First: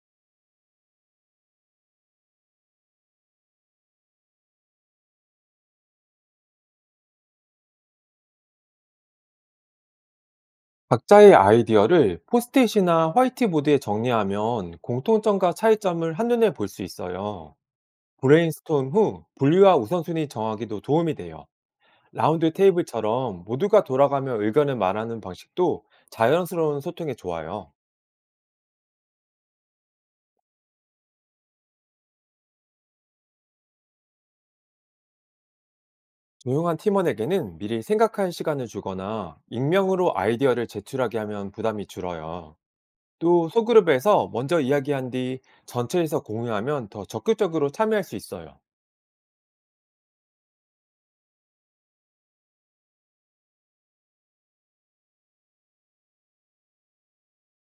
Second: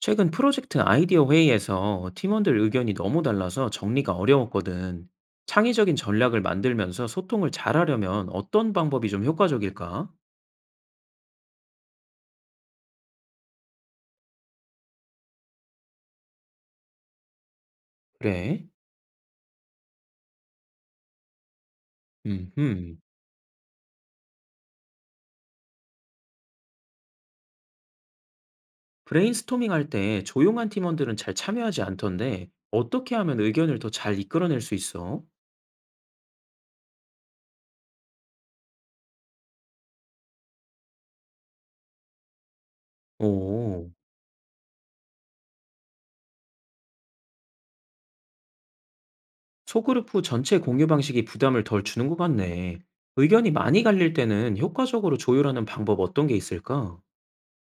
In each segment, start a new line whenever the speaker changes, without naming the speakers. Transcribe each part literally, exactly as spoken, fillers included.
최근 프로젝트 아이디어 회의에서 팀원들 의견이 너무 달라서 정리가 어려웠거든. 창의적인 전략을 만들면서 소통을 잘하려면 어떤 방법이 좀 효과적일까?
각자의 아이디어를 포스트잇이나 화이트보드에 정리하면 공통점과 차이점을 한눈에 볼 수 있어요.
그래?
브레인스톰 후 분류와 우선순위 정하기도 도움이 돼요. 라운드
음,
테이블처럼 모두가 돌아가며 의견을 말하는 방식도 자연스러운 소통에 좋아요.
브레인스토밍 할 때 조용한 팀원들은 잘 참여하지 않던데 어떻게 하면 의견을 더 잘 이끌어낼 수 있어?
조용한 팀원에게는 미리 생각할 시간을 주거나 익명으로 아이디어를 제출하게 하면 부담이 줄어요. 또
오,
소그룹에서 먼저 이야기한 뒤 전체에서 공유하면 더 적극적으로 참여할 수 있어요.
소그룹 후 전체 공유 방식이 부담을 덜 주는 것 같네. 의견이 많이 갈릴 때는 효과적으로 조율하는 방법 어떤 게 있을까?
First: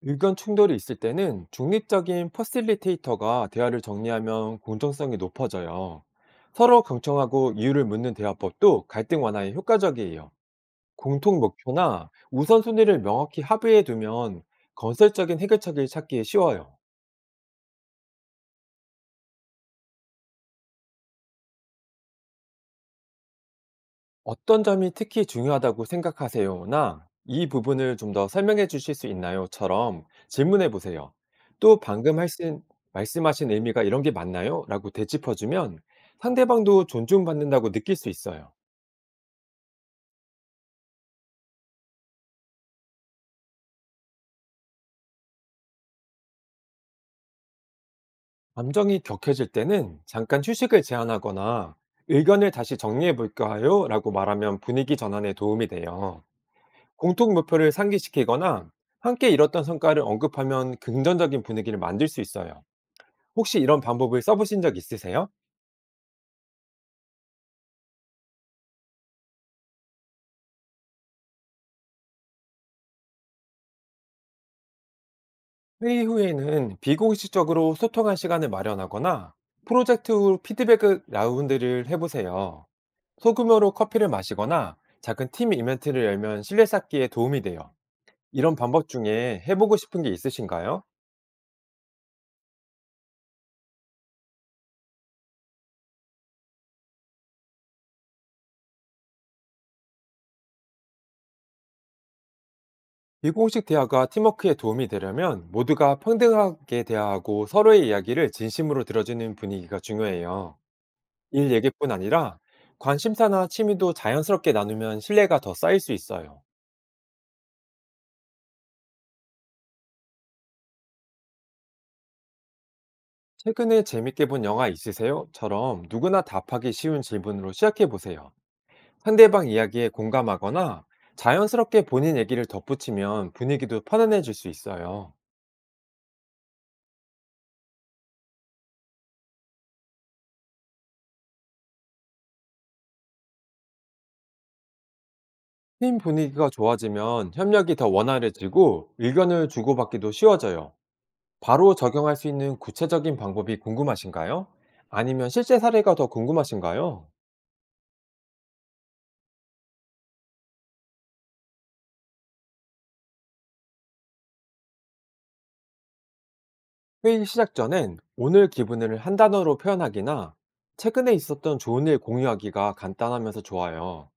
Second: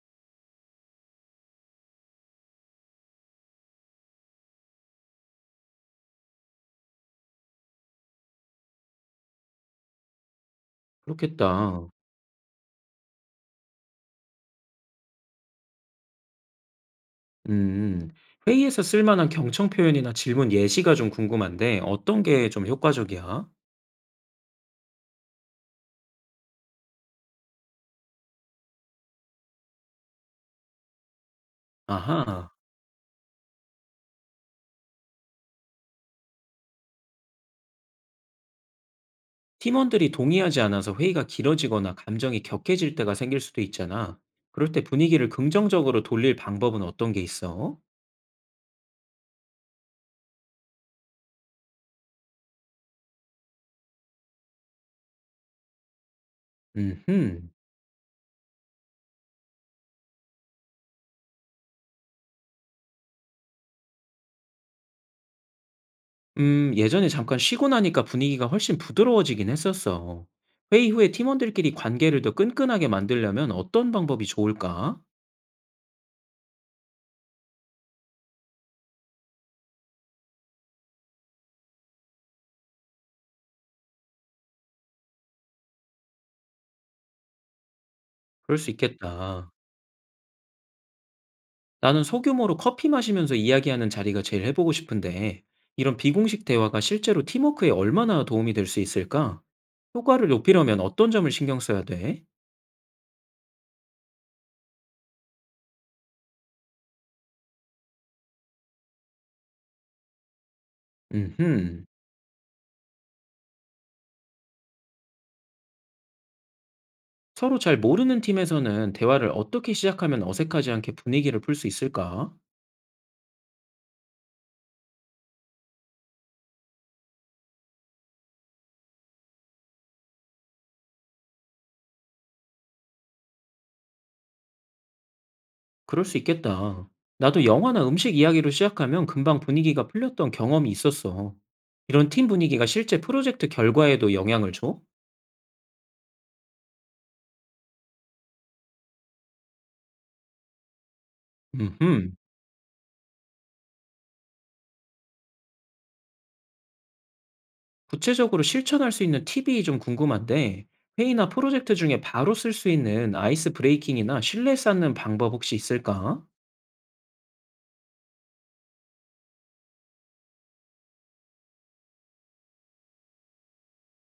의견 충돌이 있을 때는 중립적인 퍼실리테이터가 대화를 정리하면 공정성이 높아져요. 서로 경청하고 이유를 묻는 대화법도 갈등 완화에 효과적이에요. 공통
그렇겠다.
목표나 우선순위를 명확히 합의해 두면 건설적인 해결책을 찾기 쉬워요.
음. 회의에서 쓸 만한 경청 표현이나 질문 예시가 좀 궁금한데 어떤 게 좀 효과적이야?
"어떤 점이 특히 중요하다고 생각하세요?"나 "이 부분을 좀 더 설명해 주실 수 있나요?"처럼 질문해 보세요. 또 "방금
아하.
하신 말씀하신 의미가 이런 게 맞나요?"라고 되짚어 주면 상대방도 존중받는다고 느낄 수 있어요.
팀원들이 동의하지 않아서 회의가 길어지거나 감정이 격해질 때가 생길 수도 있잖아. 그럴 때 분위기를 긍정적으로 돌릴 방법은 어떤 게 있어?
감정이 격해질 때는 잠깐 휴식을 제안하거나 "의견을 다시 정리해 볼까요?"라고 말하면 분위기 전환에 도움이 돼요. 공통
음흠.
목표를 상기시키거나 함께 이뤘던 성과를 언급하면 긍정적인 분위기를 만들 수 있어요. 혹시 이런 방법을 써보신 적 있으세요?
음, 예전에 잠깐 쉬고 나니까 분위기가 훨씬 부드러워지긴 했었어. 회의 후에 팀원들끼리 관계를 더 끈끈하게 만들려면 어떤 방법이 좋을까?
회의 후에는 비공식적으로 소통할 시간을 마련하거나 프로젝트 후 피드백 라운드를 해보세요. 소규모로 커피를 마시거나 작은 팀 이벤트를 열면 신뢰 쌓기에 도움이 돼요. 이런
그럴 수
방법 중에
있겠다.
해보고 싶은 게 있으신가요?
나는 소규모로 커피 마시면서 이야기하는 자리가 제일 해보고 싶은데, 이런 비공식 대화가 실제로 팀워크에 얼마나 도움이 될 수 있을까? 효과를 높이려면 어떤 점을 신경 써야 돼?
비공식 대화가 팀워크에 도움이 되려면 모두가 평등하게 대화하고 서로의 이야기를 진심으로 들어주는 분위기가 중요해요. 일
음흠.
얘기뿐 아니라 관심사나 취미도 자연스럽게 나누면 신뢰가 더 쌓일 수 있어요.
서로 잘 모르는 팀에서는 대화를 어떻게 시작하면 어색하지 않게 분위기를 풀 수 있을까?
"최근에 재밌게 본 영화 있으세요?" 처럼 누구나 답하기 쉬운 질문으로 시작해 보세요. 상대방 이야기에 공감하거나 자연스럽게 본인 얘기를 덧붙이면 분위기도 편안해질 수 있어요.
그럴 수 있겠다. 나도 영화나 음식 이야기로 시작하면 금방 분위기가 풀렸던 경험이 있었어. 이런 팀 분위기가 실제 프로젝트 결과에도 영향을 줘?
팀 분위기가 좋아지면 협력이 더 원활해지고 의견을 주고받기도 쉬워져요. 바로
음흠.
적용할 수 있는 구체적인 방법이 궁금하신가요? 아니면 실제 사례가 더 궁금하신가요?
구체적으로 실천할 수 있는 팁이 좀 궁금한데, 회의나 프로젝트 중에 바로 쓸 수 있는 아이스 브레이킹이나 신뢰 쌓는 방법 혹시 있을까?
회의 시작 전엔 오늘 기분을 한 단어로 표현하기나 최근에 있었던 좋은 일 공유하기가 간단하면서 좋아요.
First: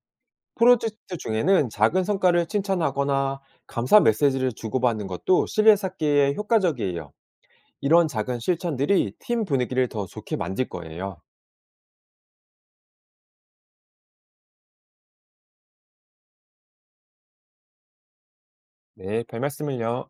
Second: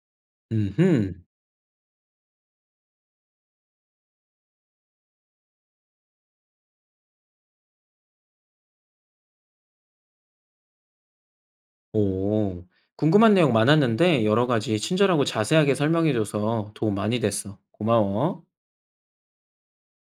음흠.
프로젝트 중에는 작은 성과를 칭찬하거나 감사 메시지를 주고받는 것도 신뢰 쌓기에 효과적이에요. 이런 작은 실천들이 팀 분위기를 더 좋게 만들 거예요.
오, 궁금한 내용 많았는데 여러 가지 친절하고 자세하게 설명해줘서 도움 많이 됐어. 고마워.
네, 별 말씀을요.